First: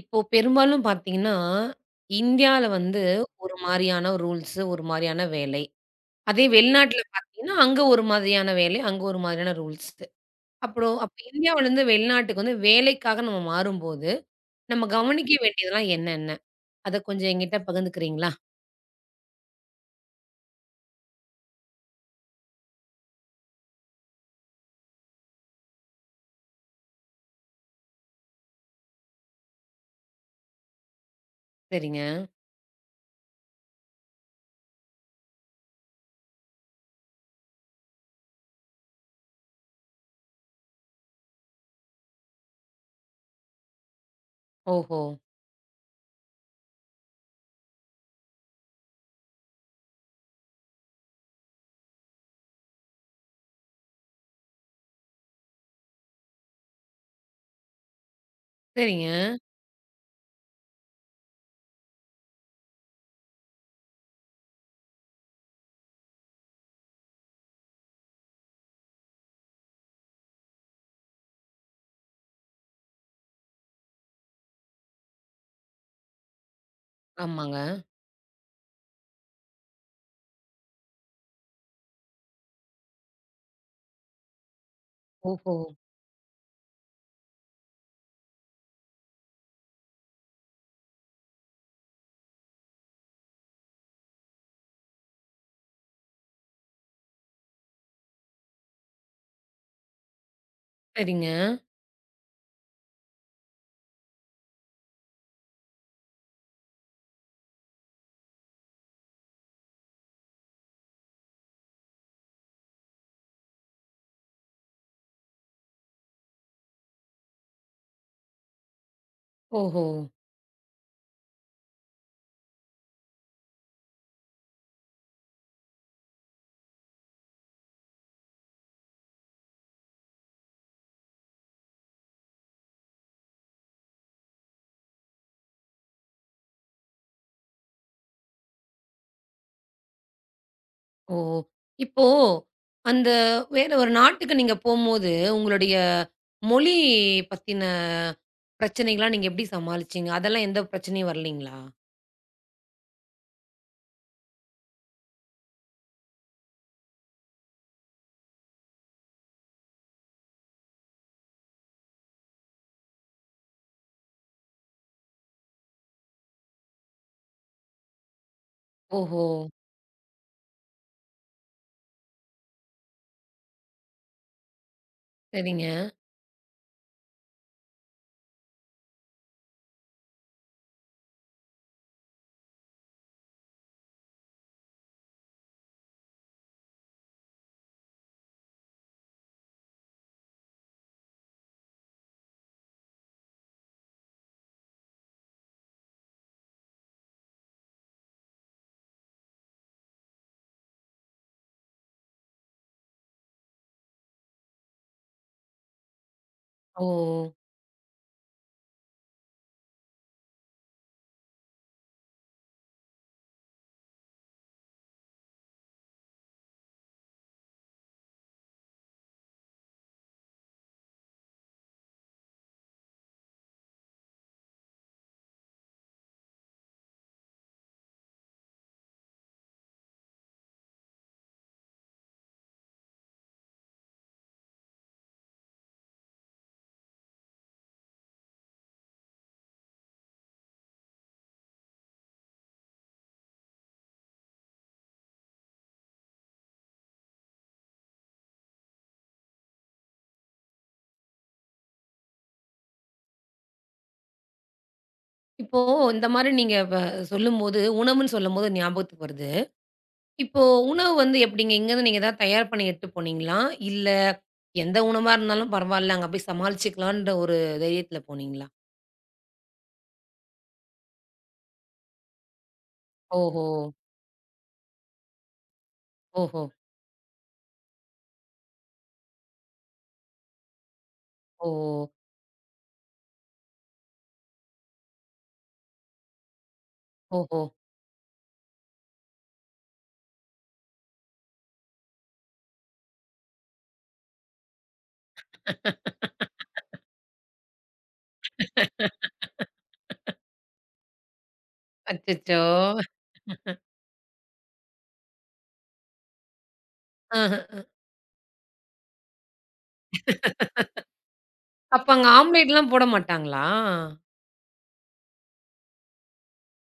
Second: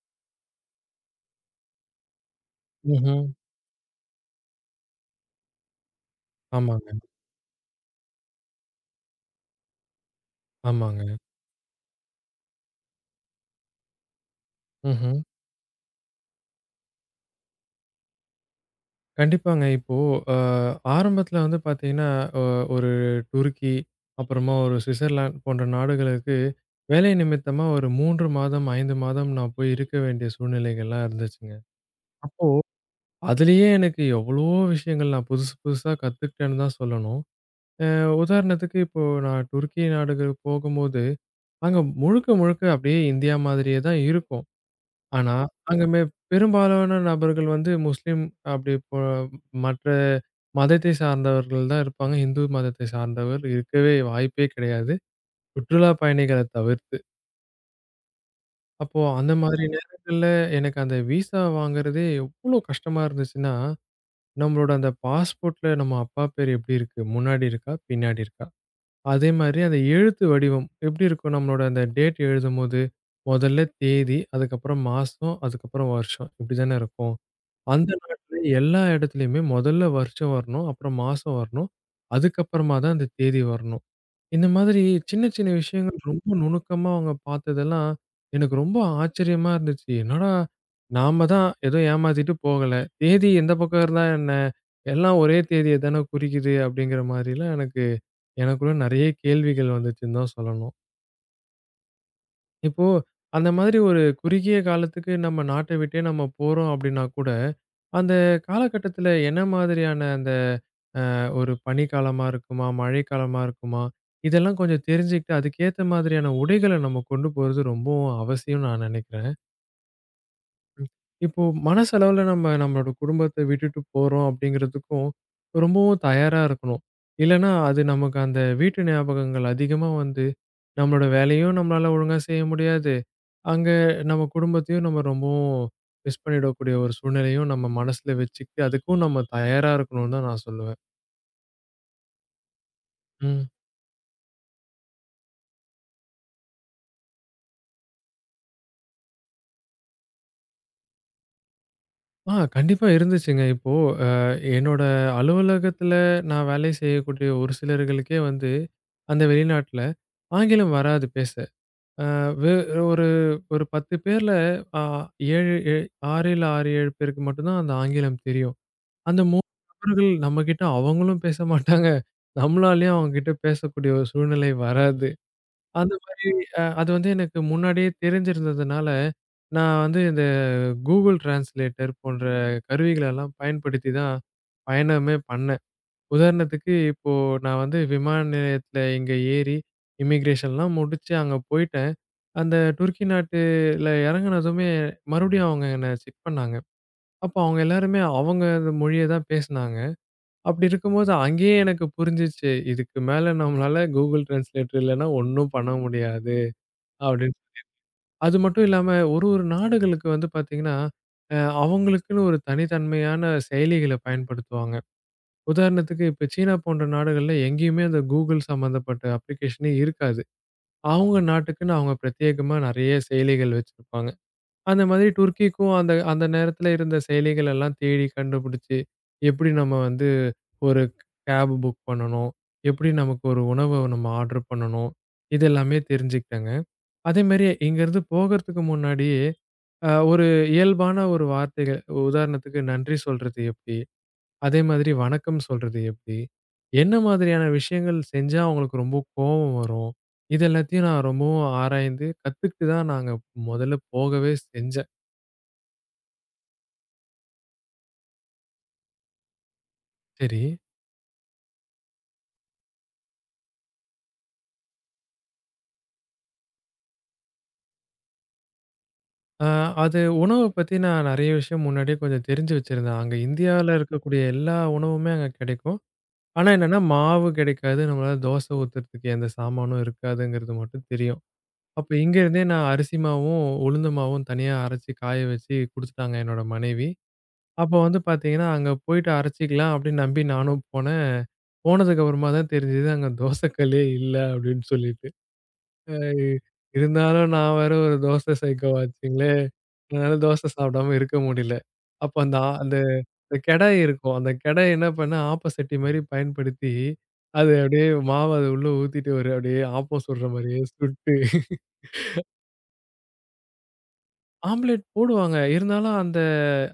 இப்போ பெரும்பாலும் பார்த்தீங்கன்னா, இந்தியால வந்து ம்ஹ்ம். ஒரு மாரியான ரூல்ஸ், ஒரு மாரியான வேலை. அதே ஆமாங்க, வெளிநாட்டுல பார்த்தீங்கன்னா, அங்க ஒரு மாதிரியான வேலை, அங்க ஒரு மாதிரியான ரூல்ஸ். அப்ப ஆமாங்க. இந்தியாவிலருந்து வெளிநாட்டுக்கு வந்து வேலைக்காக நம்ம மாறும்போது, நம்ம ம்ஹ்ம். கவனிக்க வேண்டியதெல்லாம் என்னென்ன? அத கொஞ்சம் என்கிட்ட பகிர்ந்துக்கிறீங்களா? கண்டிப்பாங்க. இப்போ அ ஆரம்பத்துல வந்து பாத்தீங்கன்னா, அ ஒரு துருக்கி, அப்புறமா ஒரு ஸ்விட்சர்லாந்து போன்ற நாடுகளுக்கு வேலை நிமித்தமா ஒரு 3 மாதம், 5 மாதம் நான் போய் இருக்க வேண்டிய சூழ்நிலைகள்லாம் இருந்துச்சுங்க. சரிங்க. அப்போ அதுலயே எனக்கு எவ்வளவோ விஷயங்கள் நான் புதுசு புதுசா கத்துக்கிட்டேன்னு தான் சொல்லணும். அ உதாரணத்துக்கு இப்போ நான் துருக்கி நாடுகளுக்கு போகும்போது, அங்க முழுக்க முழுக்க அப்படியே இந்தியா மாதிரியே தான் இருக்கும். ஓஹோ! ஆனா, அங்கமே பெரும்பாலான நபர்கள் வந்து முஸ்லீம் அப்படி போ மற்ற மதத்தை சார்ந்தவர்கள் தான் இருப்பாங்க. இந்து மதத்தை சார்ந்தவர் இருக்கவே வாய்ப்பே கிடையாது. சுற்றுலா பயணிகள தவிர்த்து. அப்போ சரிங்க. அந்த மாதிரி நேரங்கள்ல எனக்கு அந்த விசா வாங்குறதே எவ்ளோ கஷ்டமா இருந்துச்சுன்னா, நம்மளோட அந்த பாஸ்போர்ட்ல நம்ம அப்பா பேர் எப்படி இருக்கு? முன்னாடி இருக்கா? பின்னாடி இருக்கா? அதே மாதிரி அந்த எழுத்து வடிவம் எப்படி இருக்கும்? நம்மளோட அந்த டேட் எழுதும்போது, முதல்ல தேதி, அதுக்கப்புறம் மாசம், அதுக்கப்புறம் வருஷம் இப்படி தானே இருக்கும். ஆமாங்க. அந்த நாட்ல எல்லா இடத்துலயுமே முதல்ல வருஷம் வரணும். அப்புறம் மாசம் வரணும். அதுக்கப்புறமா தான் அந்த தேதி வரணும். இந்த மாதிரி சின்ன சின்ன ஓஹோ! விஷயங்கள் ரொம்ப நுணுக்கமா அவங்க பார்த்ததெல்லாம் எனக்கு ரொம்ப ஆச்சரியமா இருந்துச்சு. என்னடா! நாம தான் ஏதோ ஏமாத்திட்டு போகல. தேதி எந்த பக்கம் இருந்தா என்ன? எல்லாம் ஒரே தேதிய தானே குறிக்குது அப்படிங்கிற மாதிரிலாம் எனக்குள்ள நெறைய கேள்விகள் வந்துச்சுன்னு தான் சொல்லணும். சரிங்க. இப்போ அந்த மாதிரி ஒரு குறுகிய காலத்துக்கு நம்ம நாட்டை விட்டே நம்ம போறோம் அப்படின்னா கூட, அந்த காலகட்டத்துல என்ன மாதிரியான அந்த ஒரு பனிக்காலமா இருக்குமா? மழைக்காலமா இருக்குமா? இதெல்லாம் கொஞ்சம் தெரிஞ்சுக்கிட்டு, அதுக்கேத்த மாதிரியான உடைகள நம்ம கொண்டு போறது ரொம்பவும் அவசியம்னு நான் நினைக்கிறேன். ஓஹோ! இப்போ மனசளவுல நம்ம நம்மளோட குடும்பத்த விட்டுட்டு போறோம் அப்படிங்கிறதுக்கும், ரொம்பவும் தயாரா இருக்கணும். இல்லன்னா அது நமக்கு அந்த வீட்டு ஞாபகங்கள் அதிகமா வந்து, நம்மளோட வேலையும் நம்மளால ஒழுங்கா செய்ய முடியாது. அங்க நம்ம குடும்பத்தையும் நம்ம ரொம்பவும் மிஸ் பண்ணிடக்கூடிய ஒரு சூழ்நிலையும் நம்ம மனசுல வச்சுக்கிட்டு, அதுக்கும் நம்ம தயாரா இருக்கணும்னு தான் நான் சொல்லுவேன். ஓ! இப்போ அந்த ம். வேற ஒரு நாட்டுக்கு நீங்க போம்போது, உங்களுடைய மொழி பத்தின பிரச்சனைகள்லாம் நீங்க எப்படி சமாளிச்சீங்க? அதெல்லாம் எந்த பிரச்சனையும் வரலைங்களா? ஆ கண்டிப்பா இருந்துச்சுங்க. இப்போ என்னோட அலுவலகத்துல நான் வேலை செய்யக்கூடிய ஒரு சிலர்களுக்கே வந்து, அந்த வெளிநாட்ல ஆங்கிலம் வராது பேச. அ வே ஒரு ஒரு 10 பேர்ல அ 7 எ 6, 7 பேருக்கு மட்டும் தான் அந்த ஆங்கிலம் தெரியும். அந்த ஓஹோ! 3 நபர்கள் நம்மகிட்ட அவங்களும் பேச மாட்டாங்க. நம்மளாலயும் அவங்க கிட்ட பேசக்கூடிய ஒரு சூழ்நிலை வராது. சரிங்க. அந்த மாரி அது வந்து எனக்கு முன்னாடியே தெரிஞ்சிருந்ததுனால, நான் வந்து இந்த Google Translator போன்ற கருவிகளெல்லாம் பயன்படுத்தி தான் பயணமே பண்ணேன். உதாரணத்துக்கு இப்போ நான் வந்து விமான நிலையத்தில இங்க ஏறி இமிகிரேஷன்லாம் முடிச்சு அங்க போயிட்டேன். அந்த துருக்கி நாட்டுல இறங்குனதுமே மறுபடியும் அவங்க என்ன செக் பண்ணாங்க. அப்போ அவங்க எல்லாருமே அவங்க மொழிய தான் பேசுனாங்க. அப்படி இருக்கும்போது அங்கேயே எனக்கு புரிஞ்சுச்சு. இதுக்கு மேல நம்மளால Google Translator இல்லன்னா ஒண்ணும் பண்ண முடியாது. ஓ! அப்படின்னு. அது மட்டும் இல்லாம ஒரு ஒரு நாடுகளுக்கு வந்து பார்த்தீங்கன்னா, அ அவங்களுக்குன்னு ஒரு தனித்தன்மையான செயலிகள பயன்படுத்துவாங்க. உதாரணத்துக்கு இப்ப சீனா போன்ற நாடுகள்ல எங்கேயுமே அந்த Google சம்மந்தப்பட்ட அப்ளிகேஷனே இருக்காது. அவங்க நாட்டுக்குன்னு அவங்க பிரத்யேகமா நெறைய செயலிகள் வச்சிருப்பாங்க. அந்த மாதிரி துருக்கிக்கும் அந்த அந்த நேரத்துல இருந்த செயலிகள் எல்லாம் தேடி கண்டுபிடிச்சு, எப்படி நம்ம வந்து ஒரு கேப் புக் பண்ணணும்? எப்படி நமக்கு ஒரு உணவ நம்ம ஆர்டர் பண்ணணும்? இது எல்லாமே தெரிஞ்சுக்கிட்டேங்க. அதே மாரி இங்கருந்து போகறதுக்கு முன்னாடியே, ஒரு இயல்பான ஒரு வார்த்தைகள், உதாரணத்துக்கு நன்றி சொல்றது எப்படி? அதே மாதிரி வணக்கம் சொல்றது எப்படி? என்ன மாதிரியான விஷயங்கள் செஞ்சா அவங்களுக்கு ரொம்ப கோவம் வரும்? இது எல்லாத்தையும் நான் ரொம்பவும் ஆராய்ந்து கத்துக்கிட்டு தான் நாங்க மொதல்ல போகவே செஞ்சேன். இப்போ இந்த மாரி நீங்க வ சொல்லும்போது, உணவுன்னு சொல்லும்போது ஞாபகத்துக்கு வருது. சரி, இப்போ உணவு வந்து எப்படிங்க? இங்கேருந்து நீங்க ஏதாவது தயார் பண்ணி எடுத்துட்டு போனீங்களா? இல்ல எந்த உணவா இருந்தாலும் பரவால்ல, அங்க போய் சமாளிச்சுக்கலான்ற ஒரு தைரியத்துல போனீங்களா? அ அது உணவ பத்தி நான் நெறைய விஷயம் முன்னாடியே கொஞ்சம் தெரிஞ்சு வச்சிருந்தேன். அங்க ஓஹோ! இந்தியால இருக்கக்கூடிய எல்லா உணவுமே அங்க கிடைக்கும். ஓஹோ! ஆனா என்னன்னா, மாவு கிடைக்காது. நம்மளால தோசை ஊத்துறதுக்கு எந்த சாமானும் இருக்காதுங்கிறது மட்டும் தெரியும். ஓ! அப்ப இங்க இருந்தே நான் அரிசி மாவும், உளுந்த மாவும் தனியா அரைச்சு காய வச்சு குடுத்துட்டாங்க என்னோட மனைவி. ஓஹோ! அப்போ வந்து பார்த்தீங்கன்னா, அங்க போயிட்டு அரைச்சுக்கலாம் அப்படின்னு நம்பி நானும் போனேன். போனதுக்கு அப்புறமா தான் தெரிஞ்சது அங்க தோசை கல்லே இல்ல அப்படின்னு சொல்லிட்டு. அ இருந்தாலும் நான் வேற ஒரு தோசை சைக்கோ ஆச்சுங்களே! என்னால தோசை சாப்பிடாம இருக்க முடியல. அப்ப அந்த அச்சச்சோ! ஆ அந்த அந்த கெடாய் இருக்கும். அந்த கெடாய் என்ன பண்ணேன், ஆப்ப சட்டி மாரி பயன்படுத்தி, ஆஹ. அது அப்படியே மாவ அது உள்ள ஊத்திட்டு ஒரு அப்படியே ஆப்பம் சுடுற மாரியே சுட்டு அப்ப அங்க ஆம்லேட்லாம் போட மாட்டாங்களா? ஆம்ப்லேட் போடுவாங்க. இருந்தாலும் அந்த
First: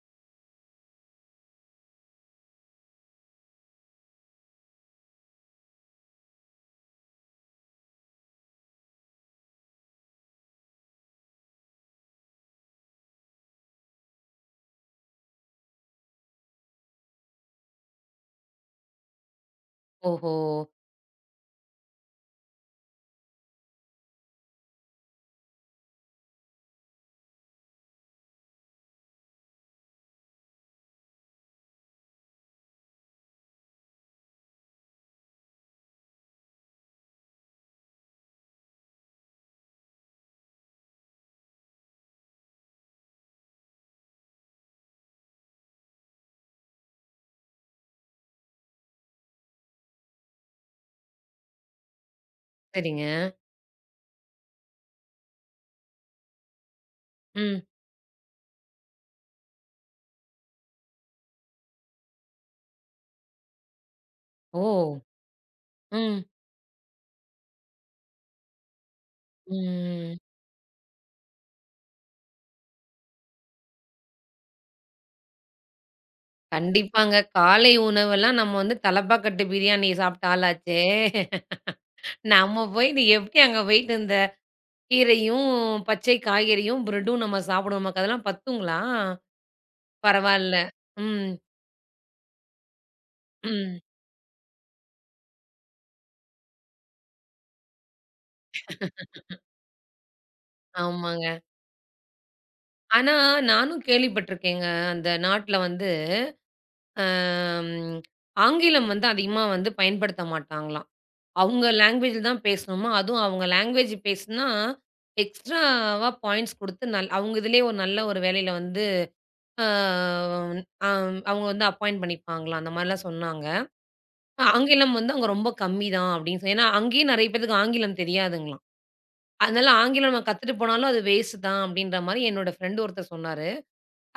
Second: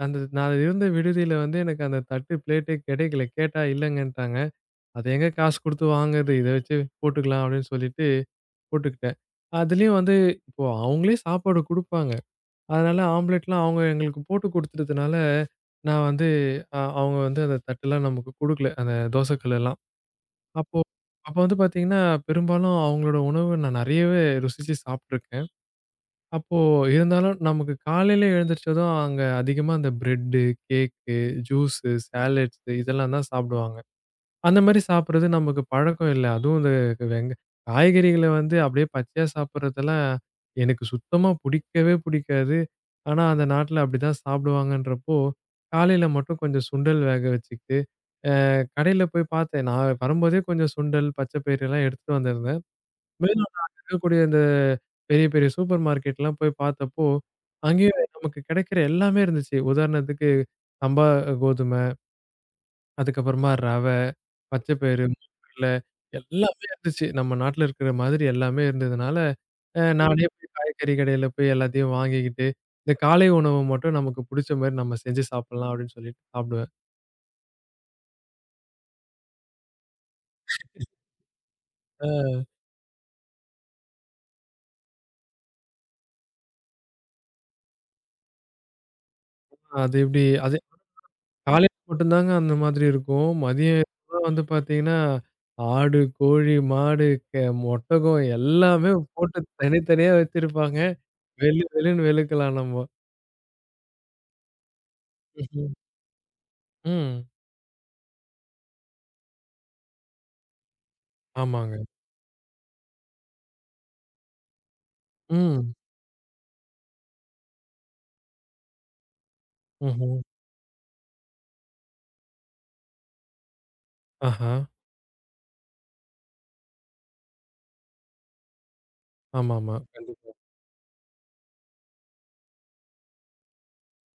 அந்த நான் இருந்த விடுதியில வந்து எனக்கு அந்த தட்டு, பிளேட்டே கிடைக்கல. கேட்டா இல்லங்கன்ட்டாங்க. "அது எங்க காசு குடுத்து வாங்குறது? இத வச்சு போட்டுக்கலாம்" அப்படின்னு சொல்லிட்டு போட்டுக்கிட்டேன். அதுலயும் வந்து இப்போ அவங்களே சாப்பாடு குடுப்பாங்க. அதனால ஆம்ப்லேட்லாம் அவங்க எங்களுக்கு போட்டு குடுத்துட்டதுனால, நான் வந்து அவங்க வந்து அந்த தட்டுலாம் நமக்கு குடுக்கல. அந்த தோசை கல்லெல்லாம். ஓஹோ! அப்போ அப்போ வந்து பார்த்தீங்கன்னா, பெரும்பாலும் அவங்களோட உணவு நான் நெறையவே ருசிச்சு சாப்ட்டுருக்கேன். அப்போ இருந்தாலும் நமக்கு காலையில எழுந்திரிச்சதும் அங்க அதிகமா அந்த பிரெட்டு, கேக்கு, ஜூஸு, சாலட்ஸ் இதெல்லாம் தான் சாப்பிடுவாங்க. அந்த மாரி சாப்பிடுறது நமக்கு பழக்கம் இல்ல. அதுவும் இந்த வெங்க காய்கறிகள வந்து அப்படியே பச்சையா சாப்பிடுறதெல்லாம் எனக்கு சுத்தமா புடிக்கவே புடிக்காது. ஆனா, அந்த நாட்ல அப்படிதான் சாப்பிடுவாங்கன்றப்போ, காலையில மட்டும் கொஞ்சம் சுண்டல் வேக வச்சுக்கிட்டு, அ கடையில போய் பார்த்தேன். நான் வரும்போதே கொஞ்சம் சுண்டல், பச்சை பயிறு எல்லாம் எடுத்துட்டு வந்திருந்தேன். சரிங்க. வெளிநாட்டுல இருக்கக்கூடிய இந்த பெரிய, பெரிய சூப்பர் மார்க்கெட்லாம் போய் பார்த்தப்போ, ம். அங்கேயும் நமக்கு கிடைக்கிற எல்லாமே இருந்துச்சு. உதாரணத்துக்கு சம்பா கோதுமை, அதுக்கப்புறமா ரவை, ஓ! பச்சை பயிறு, மூணு கடலை ம். எல்லாமே இருந்துச்சு. நம்ம நாட்டுல இருக்கிற மாதிரி எல்லாமே இருந்ததுனால, ம். நானே போய் காய்கறி கடையில போய் எல்லாத்தையும் வாங்கிக்கிட்டு, இந்த காலை உணவு மட்டும் நமக்கு புடிச்ச மாரி நம்ம செஞ்சு சாப்பிடலாம் அப்படின்னு சொல்லிட்டு சாப்பிடுவேன். கண்டிப்பாங்க. காலை உணவெல்லாம் நம்ம வந்து தலப்பாக்கட்டு பிரியாணி சாப்பிட்ட ஆளாச்சே! அ நம்ம போய் நீ எப்படி அங்க போயிட்டு இந்த கீரையும், பச்சை காய்கறியும், பிரெட்டும் நம்ம சாப்பிடுவோம். நமக்கு அதெல்லாம் பத்துங்களா? அது எப்படி பரவால்ல. அது ம். காலையில மட்டும் தாங்க அந்த மாதிரி இருக்கும். ம். மதியம்லாம் வந்து பார்த்தீங்கன்னா, ஆடு, கோழி, மாடு, க ஒட்டகம் எல்லாமே போட்டு தனித்தனியா வச்சிருப்பாங்க. ஆமாங்க. வெளு வெளுன்னு வெளுக்கலாம் நம்ம. ஆனா நானும் கேள்விப்பட்டுருக்கேங்க. அந்த நாட்ல ம்ஹ்ம். வந்து ம். அம் ஆங்கிலம் வந்து அதிகமா வந்து பயன்படுத்த மாட்டாங்களாம். அவங்க ஆமாங்க. லேங்குவேஜ்ல தான் பேசணுமா, அதுவும் அவங்க லேங்குவேஜ் பேசுனா, ம். எக்ஸ்ட்ராவா பாயிண்ட்ஸ் குடுத்து அவங்க இதுலயே ஒரு நல்ல ஒரு வேலையில வந்து அ ம்ஹ்ம். அம் அவங்க வந்து அப்பாயிண்ட் பண்ணிப்பாங்களாம். அந்த மாரிலாம் சொன்னாங்க. ஆஹா. ஆங்கிலம் வந்து அங்க ரொம்ப கம்மி தான் அப்படின்னு ஏன்னா அங்கேயும் நெறைய பேத்துக்கு ஆங்கிலம் தெரியாதுங்களாம். அதனால ஆமாமா. ஆங்கிலம் நம்ம கண்டிப்பா. கத்துட்டு போனாலும் அது வேஸ்ட் தான் அப்படின்ற மாரி என்னோட ஃப்ரெண்ட் ஒருத்தர் சொன்னாரு.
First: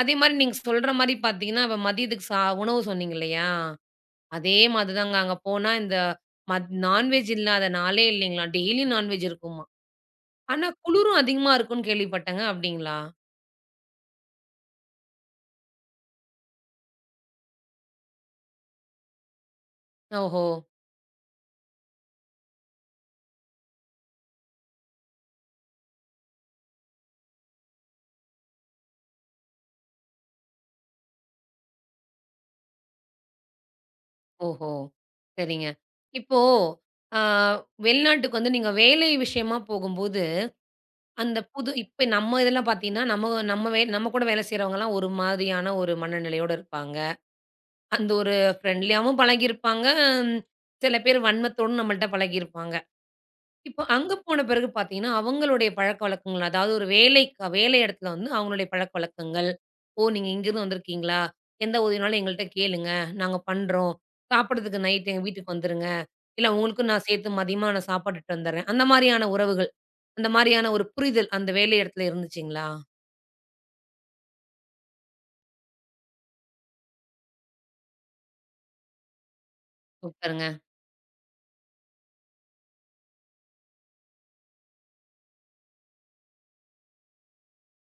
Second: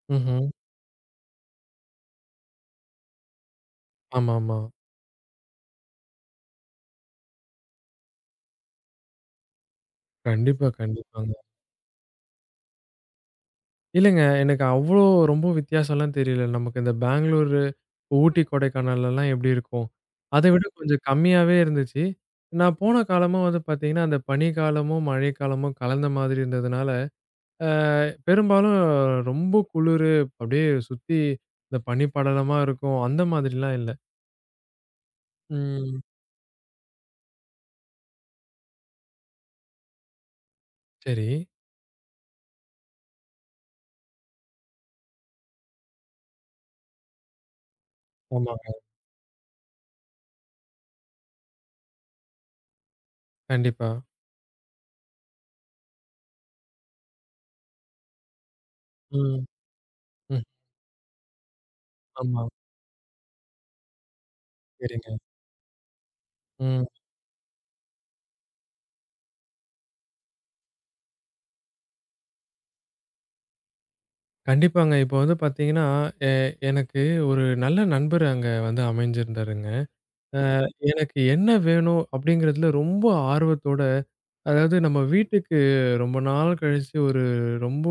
அதே மாரி ம்ஹ்ம். நீங்க சொல்ற மாரி பார்த்தீங்கன்னா, இப்ப மதியத்துக்கு உணவு சொன்னீங்க இல்லையா? அதே ஆமாமா. மாதிரிதாங்க. அங்க போனா இந்த நான்வெஜ் இல்லாத நாளே இல்லைங்களாம். டெய்லி நான்வெஜ் இருக்குமா. கண்டிப்பா, ஆனா குளிரும் கண்டிப்பாங்க. அதிகமா இருக்கும்னு கேள்விப்பட்டேங்க. அப்டிங்களா? இல்லங்க எனக்கு அவ்ளோ ரொம்ப வித்தியாசம்லாம் தெரியல. நமக்கு இந்த பெங்களூர் ஊட்டி, கொடைக்கானல்லலாம் எப்படி இருக்கும்? ஓஹோ! அத விட கொஞ்சம் கம்மியாவே இருந்துச்சு. நான் போன காலமும் வந்து பார்த்தீங்கன்னா, அந்த பனிக்காலமும், மழைக்காலமும் கலந்த மாதிரி இருந்ததுனால, அ பெரும்பாலும் ரொம்ப குளிரு அப்படியே சுத்தி இந்த பனி படலமா இருக்கும். அந்த மாதிரிலாம் இல்ல. ஓஹோ! சரிங்க. ம். இப்போ அ வெளிநாட்டுக்கு வந்து நீங்க வேலை விஷயமா போகும்போது, சரி. அந்த புது இப்ப நம்ம இதெல்லாம் பார்த்தீங்கன்னா, நம்ம நம்ம வே நம்ம கூட வேலை செய்றவங்கலாம் ஒரு மாதிரியான ஒரு மனநிலையோட இருப்பாங்க. அந்த ஒரு ஆமாங்க. ஃப்ரெண்ட்லியாவும் பழகியிருப்பாங்க. சில பேர் வன்மத்தோடும் நம்மள்ட்ட பழகியிருப்பாங்க. இப்போ கண்டிப்பா. அங்க போன பிறகு பார்த்தீங்கன்னா, அவங்களுடைய பழக்கவழக்கங்கள், அதாவது ஒரு வேலைக்கா வேலை இடத்துல வந்து அவங்களுடைய ம். பழக்கவழக்கங்கள். "ஓ! நீங்க ம். இங்கேருந்து வந்திருக்கீங்களா? எந்த உதவினாலும் ஆமா. எங்கள்ட்ட கேளுங்க. நாங்க பண்றோம். சாப்பிடுறதுக்கு சரிங்க. நைட் எங்க வீட்டுக்கு வந்துருங்க. இல்ல ம். உங்களுக்கும் நான் சேர்த்து மதியமா நான் சாப்பாடு இட்டுட்டு வந்துர்றேன்." அந்த மாரியான உறவுகள், அந்த மாரியான ஒரு புரிதல் அந்த வேலை இடத்துல இருந்துச்சுங்களா? கண்டிப்பாங்க. இப்போ வந்து பார்த்தீங்கன்னா, எ எனக்கு ஒரு நல்ல நண்பர் அங்க வந்து அமைஞ்சிருந்தாருங்க. அ சூப்பருங்க. எனக்கு என்ன வேணும் அப்படிங்கிறதுல ரொம்ப ஆர்வத்தோட, அதாவது நம்ம வீட்டுக்கு ரொம்ப நாள் கழிச்சு ஒரு ரொம்ப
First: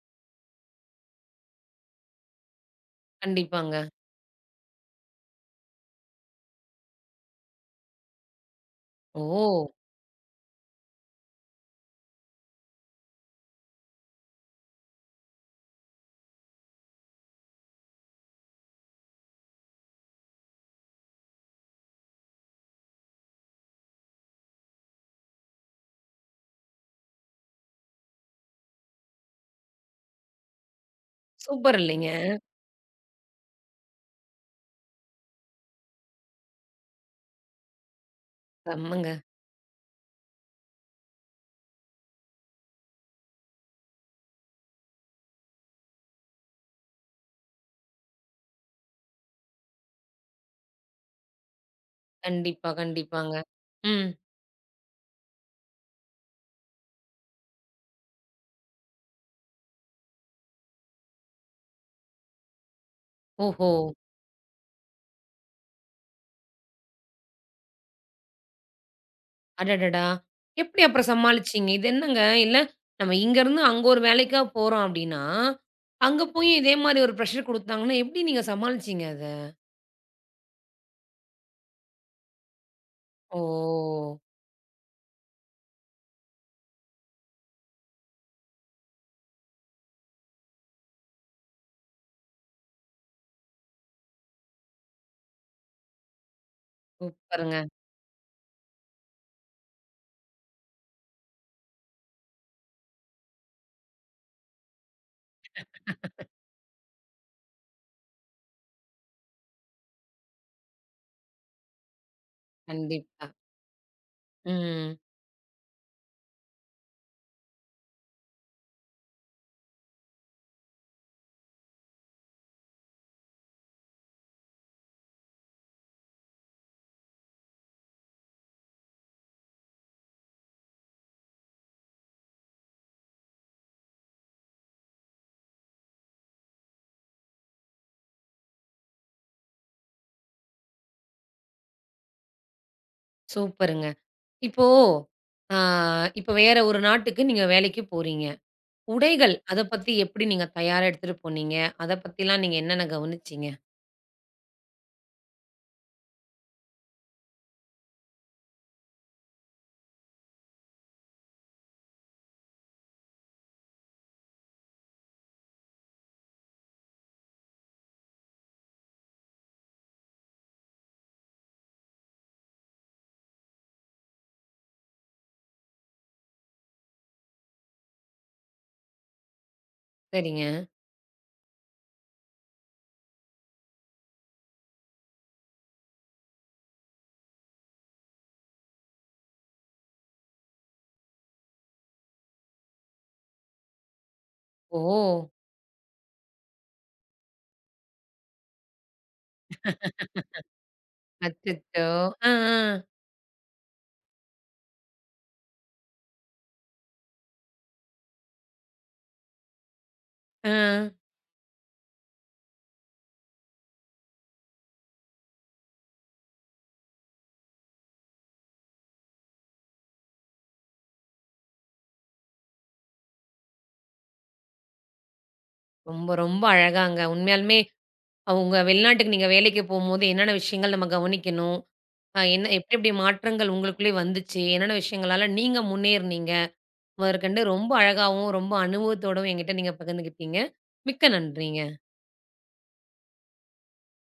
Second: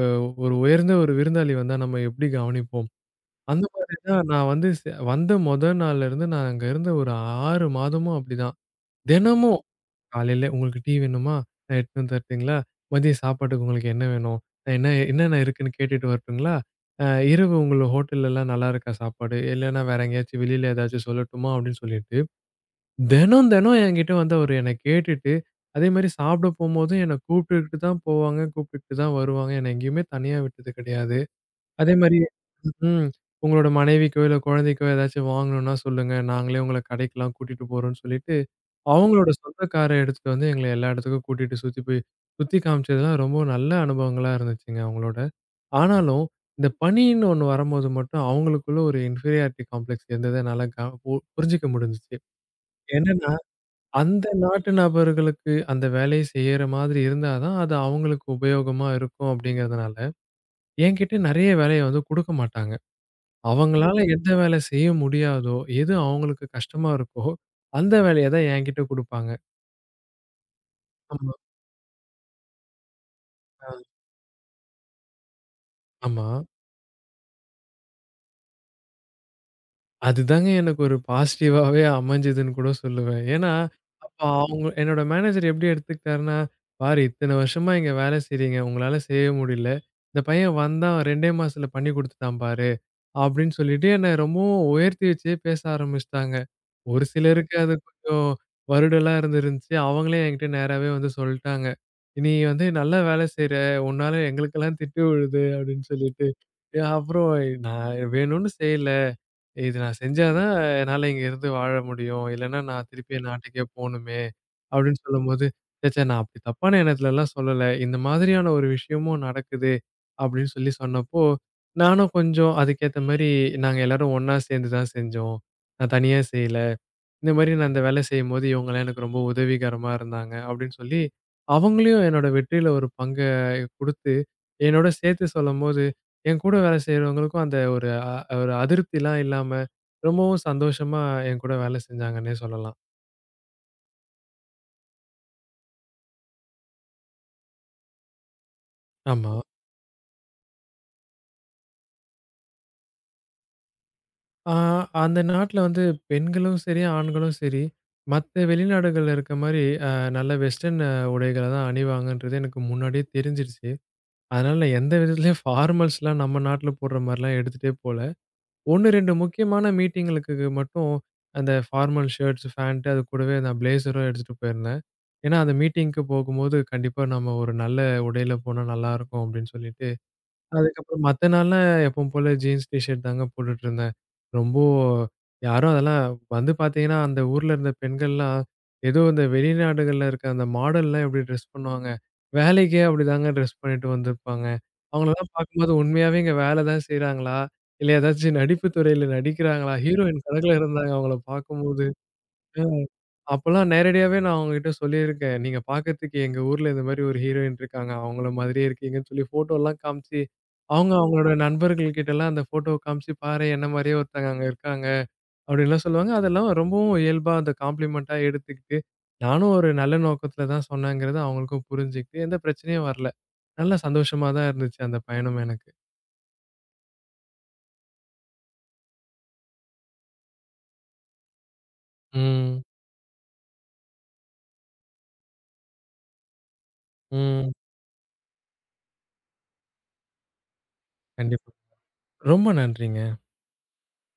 அ ஒரு உயர்ந்த ஒரு விருந்தாளி வந்தா நம்ம எப்படி கவனிப்போம்? அந்த கண்டிப்பாங்க. மாதிரி தான் நான் வந்து வந்த மொத நாள்ல இருந்து நான் அங்க இருந்த ஒரு 6 மாதமும் அப்படிதான். தினமும் ஓ! காலையில உங்களுக்கு டீ வேணுமா? நான் எடுத்துட்டு வந்து தரட்டுங்களா? மதியம் சாப்பாட்டுக்கு உங்களுக்கு என்ன வேணும்? நான் என்ன என்னென்ன இருக்குன்னு கேட்டுட்டு வரட்டுங்களா? அ இரவு உங்கள ஹோட்டல்லலாம் நல்லா இருக்கா சாப்பாடு? இல்லைன்னா வேற எங்கேயாச்சும் வெளியில ஏதாச்சும் சொல்லட்டுமா? அப்படின்னு சொல்லிட்டு தினம், தினம் என்கிட்ட வந்து அவரு என்ன கேட்டுட்டு, அதேமாரி சாப்பிட போம்போதும் என்ன கூப்பிட்டுக்கிட்டு தான் போவாங்க, கூப்பிட்டுக்கிட்டு தான் வருவாங்க. என்ன எங்கேயுமே தனியா விட்டது கிடையாது. சூப்பர் இல்லைங்க. அதேமாரி ம். உங்களோட மனைவிக்கோ, இல்ல குழந்தைக்கோ ஏதாச்சும் வாங்கணும்னா சொல்லுங்க. நாங்களே உங்கள கடைக்கெல்லாம் கூட்டிட்டு போறோம்ன்னு சொல்லிட்டு, செம்மங்க. அவங்களோட சொந்த கார எடுத்துட்டு வந்து எங்கள எல்லா இடத்துக்கும் கூட்டிட்டு சுத்தி போய் சுத்தி காமிச்சதுலாம் ரொம்ப நல்ல அனுபவங்களா இருந்துச்சுங்க அவங்களோட. ஆனாலும், இந்த பணின்னு ஒண்ணு வரும்போது மட்டும் அவங்களுக்குள்ள ஒரு இன்ஃபீரியாரிட்டி காம்ப்ளெக்ஸ் இருந்தத என்னால க பு புரிஞ்சுக்க முடிஞ்சுச்சு. கண்டிப்பா, என்னன்னா கண்டிப்பாங்க. ம். அந்த நாட்டு நபர்களுக்கு அந்த வேலைய செய்யற மாதிரி இருந்தா தான், அது அவங்களுக்கு உபயோகமா இருக்கும் அப்படிங்கிறதுனால, என்கிட்ட நெறைய வேலைய வந்து குடுக்க மாட்டாங்க. ஓஹோ! அவங்களால எந்த வேலை செய்ய முடியாதோ, எது அவங்களுக்கு கஷ்டமா இருக்கோ, அந்த வேலைய தான் என்கிட்ட குடுப்பாங்க. அடடடா! எப்படி அப்புறம் ஆமா. சமாளிச்சீங்க? இது என்னங்க, இல்ல நம்ம இங்கருந்து அ அங்க ஒரு வேலைக்கா போறோம் அப்படின்னா, அங்க ஆமா. போய் இதே மாரி ஒரு ப்ரெஷர் குடுத்தாங்கன்னா, எப்படி நீங்க சமாளிச்சீங்க அத? அதுதாங்க எனக்கு ஒரு பாசிட்டிவாவே அமைஞ்சதுன்னு கூட சொல்லுவேன். ஏன்னா, ஓ! அப்ப அவங்க என்னோட மேனேஜர் எப்படி எடுத்துக்கிட்டாருன்னா, "பாரு இத்தன வருஷமா இங்க வேலை செய்றீங்க. உங்களால செய்ய முடியல. இந்த பையன் வந்தான் 2டே மாசத்துல பண்ணி குடுத்துட்டான் பாரு." அப்படின்னு சொல்லிட்டு என்ன ரொம்பவும் உயர்த்தி வச்சே பேச ஆரம்பிச்சுட்டாங்க. ஒரு சிலருக்கு சூப்பருங்க. அது கொஞ்சம் வருடலா இருந்திருந்துச்சு. அவங்களே என்கிட்ட நேராவே வந்து சொல்ட்டாங்க. "நீ வந்து நல்லா வேலை செய்ற. உன்னால எங்களுக்கெல்லாம் திட்டு விழுது" அப்படின்னு சொல்லிட்டு. அப்புறம் நான் வேணும்னு செய்யல. இது நான் செஞ்சா தான் என்னால இங்க இருந்து வாழ முடியும். இல்லன்னா நான் திருப்பி என் கண்டிப்பா. நாட்டுக்கே போணுமே! ம். அப்படின்னு சொல்லும்போது, "ச்சே! நான் அப்படி தப்பான எண்ணத்துலலாம் சொல்லல. இந்த மாதிரியான ஒரு விஷயமும் நடக்குது" அப்படின்னு சொல்லி சொன்னப்போ, நானும் கொஞ்சம் அதுக்கேத்த மாரி நாங்க எல்லாரும் ஒண்ணா சேர்ந்து தான் செஞ்சோம். நான் தனியா செய்யல. இந்த மாரி நான் இந்த வேலை செய்யும்போது, இவங்கலாம் எனக்கு ரொம்ப உதவிகரமா இருந்தாங்க. அப்படின்னு சொல்லி, அவங்களையும் என்னோட வெற்றியில ஒரு பங்க குடுத்து, என்னோட சேர்த்து சொல்லும்போது, என் கூட வேலை செய்றவங்களுக்கும் அந்த ஒரு அதிருப்திலாம் இல்லாம, ரொம்பவும் சந்தோஷமா என் கூட வேலை செஞ்சாங்கன்னே சொல்லலாம். சூப்பருங்க. இப்போ ஆ இப்ப வேற ஒரு நாட்டுக்கு நீங்க வேலைக்கு போறீங்க. ஆமா. உடைகள் அத பத்தி எப்படி நீங்க தயாரா எடுத்துட்டு போனீங்க? அத பத்திலாம் நீங்க என்னென்ன கவனிச்சீங்க? ஆ அந்த நாட்ல வந்து பெண்களும் சரி, ஆண்களும் சரி, மத்த வெளிநாடுகள்ல இருக்க மாரி நல்ல வெஸ்டர்ன் உடைகள தான் அணிவாங்கன்றது எனக்கு முன்னாடியே தெரிஞ்சிருச்சு. அதனால நான் எந்த விதத்துலயும் ஃபார்மல்ஸ்லாம் நம்ம நாட்ல போடுற மாரிலாம் எடுத்துட்டே போல. ஒண்ணு 2 முக்கியமான மீட்டிங்களுக்கு மட்டும் அந்த ஃபார்மல் ஷர்ட்ஸ், ஃபேண்ட் அது கூடவே நான் பிளேசரும் எடுத்துட்டு போயிருந்தேன். ஏன்னா அந்த மீட்டிங்க்கு போகும்போது கண்டிப்பா நம்ம ஒரு நல்ல உடையில போனா நல்லாருக்கும் அப்படின்னு சொல்லிட்டு சரிங்க. அதுக்கப்புறம் மத்த நாள்லாம் எப்பவும் போல ஜீன்ஸ், டீ ஷர்ட் தாங்க போட்டுட்டுருந்தேன். ரொம்போ யாரும் அதெல்லாம் வந்து பார்த்தீங்கன்னா, அந்த ஊர்ல இருந்த பெண்கள்லாம், ஏதோ இந்த வெளிநாடுகள்ல இருக்க அந்த மாடல்லாம் எப்படி ட்ரெஸ் பண்ணுவாங்க, வேலைக்கே அப்படிதாங்க ட்ரெஸ் பண்ணிட்டு வந்திருப்பாங்க. ஓ! அவங்களலாம் பார்க்கும்போது உண்மையாவே இங்க வேலை தான் செய்றாங்களா? இல்ல ஏதாச்சும் நடிப்பு துறையில நடிக்கிறாங்களா? ஹீரோயின் கணக்குல இருந்தாங்க அவங்கள பார்க்கும்போது. அச்சச்சோ! ஆ, ஆ, ம். அப்பலாம் நேரடியாவே நான் அவங்ககிட்ட சொல்லியிருக்கேன். நீங்க பார்க்கறதுக்கு எங்க ஊர்ல இந்த மாரி ஒரு ஹீரோயின் இருக்காங்க. அவங்கள மாதிரியே இருக்கீங்கன்னு சொல்லி ஃபோட்டோலாம் காமிச்சு, ஆ. அவங்க அவங்களோட நண்பர்கள் கிட்டலாம் அந்த ஃபோட்டோவ காமிச்சு, "பாரேன் என்ன மாரியே ஒருத்தங்க அங்க இருக்காங்க." அப்படின்லாம் சொல்லுவாங்க. அதெல்லாம் ரொம்பவும் இயல்பா அந்த காம்ப்ளிமென்ட்டா எடுத்துக்கிட்டு, நானும் ஒரு நல்ல நோக்கத்துல தான் சொன்னேங்கிறது அவங்களுக்கும் புரிஞ்சுகிட்டு, எந்த பிரச்சனையும் வரல. நல்ல சந்தோஷமா தான் இருந்துச்சு அந்த பயணம் எனக்கு. ரொம்ப ரொம்ப அழகாங்க. உண்மையாலுமே அவங்க வெளிநாட்டுக்கு நீங்க வேலைக்கு போம்போது என்னென்ன விஷயங்கள் நம்ம கவனிக்கணும்? என்ன ம், எப்படி எப்படி மாற்றங்கள் உங்களுக்குள்ளே வந்துச்சு? என்னென்ன விஷயங்களால நீங்க முன்னேறுனீங்க? முதற்கண்டு ம். ரொம்ப அழகாவும், ரொம்ப அனுபவத்தோடவும் என்கிட்ட நீங்க பகிர்ந்துக்கிட்டீங்க. மிக்க கண்டிப்பா. நன்றிங்க. ரொம்ப நன்றிங்க.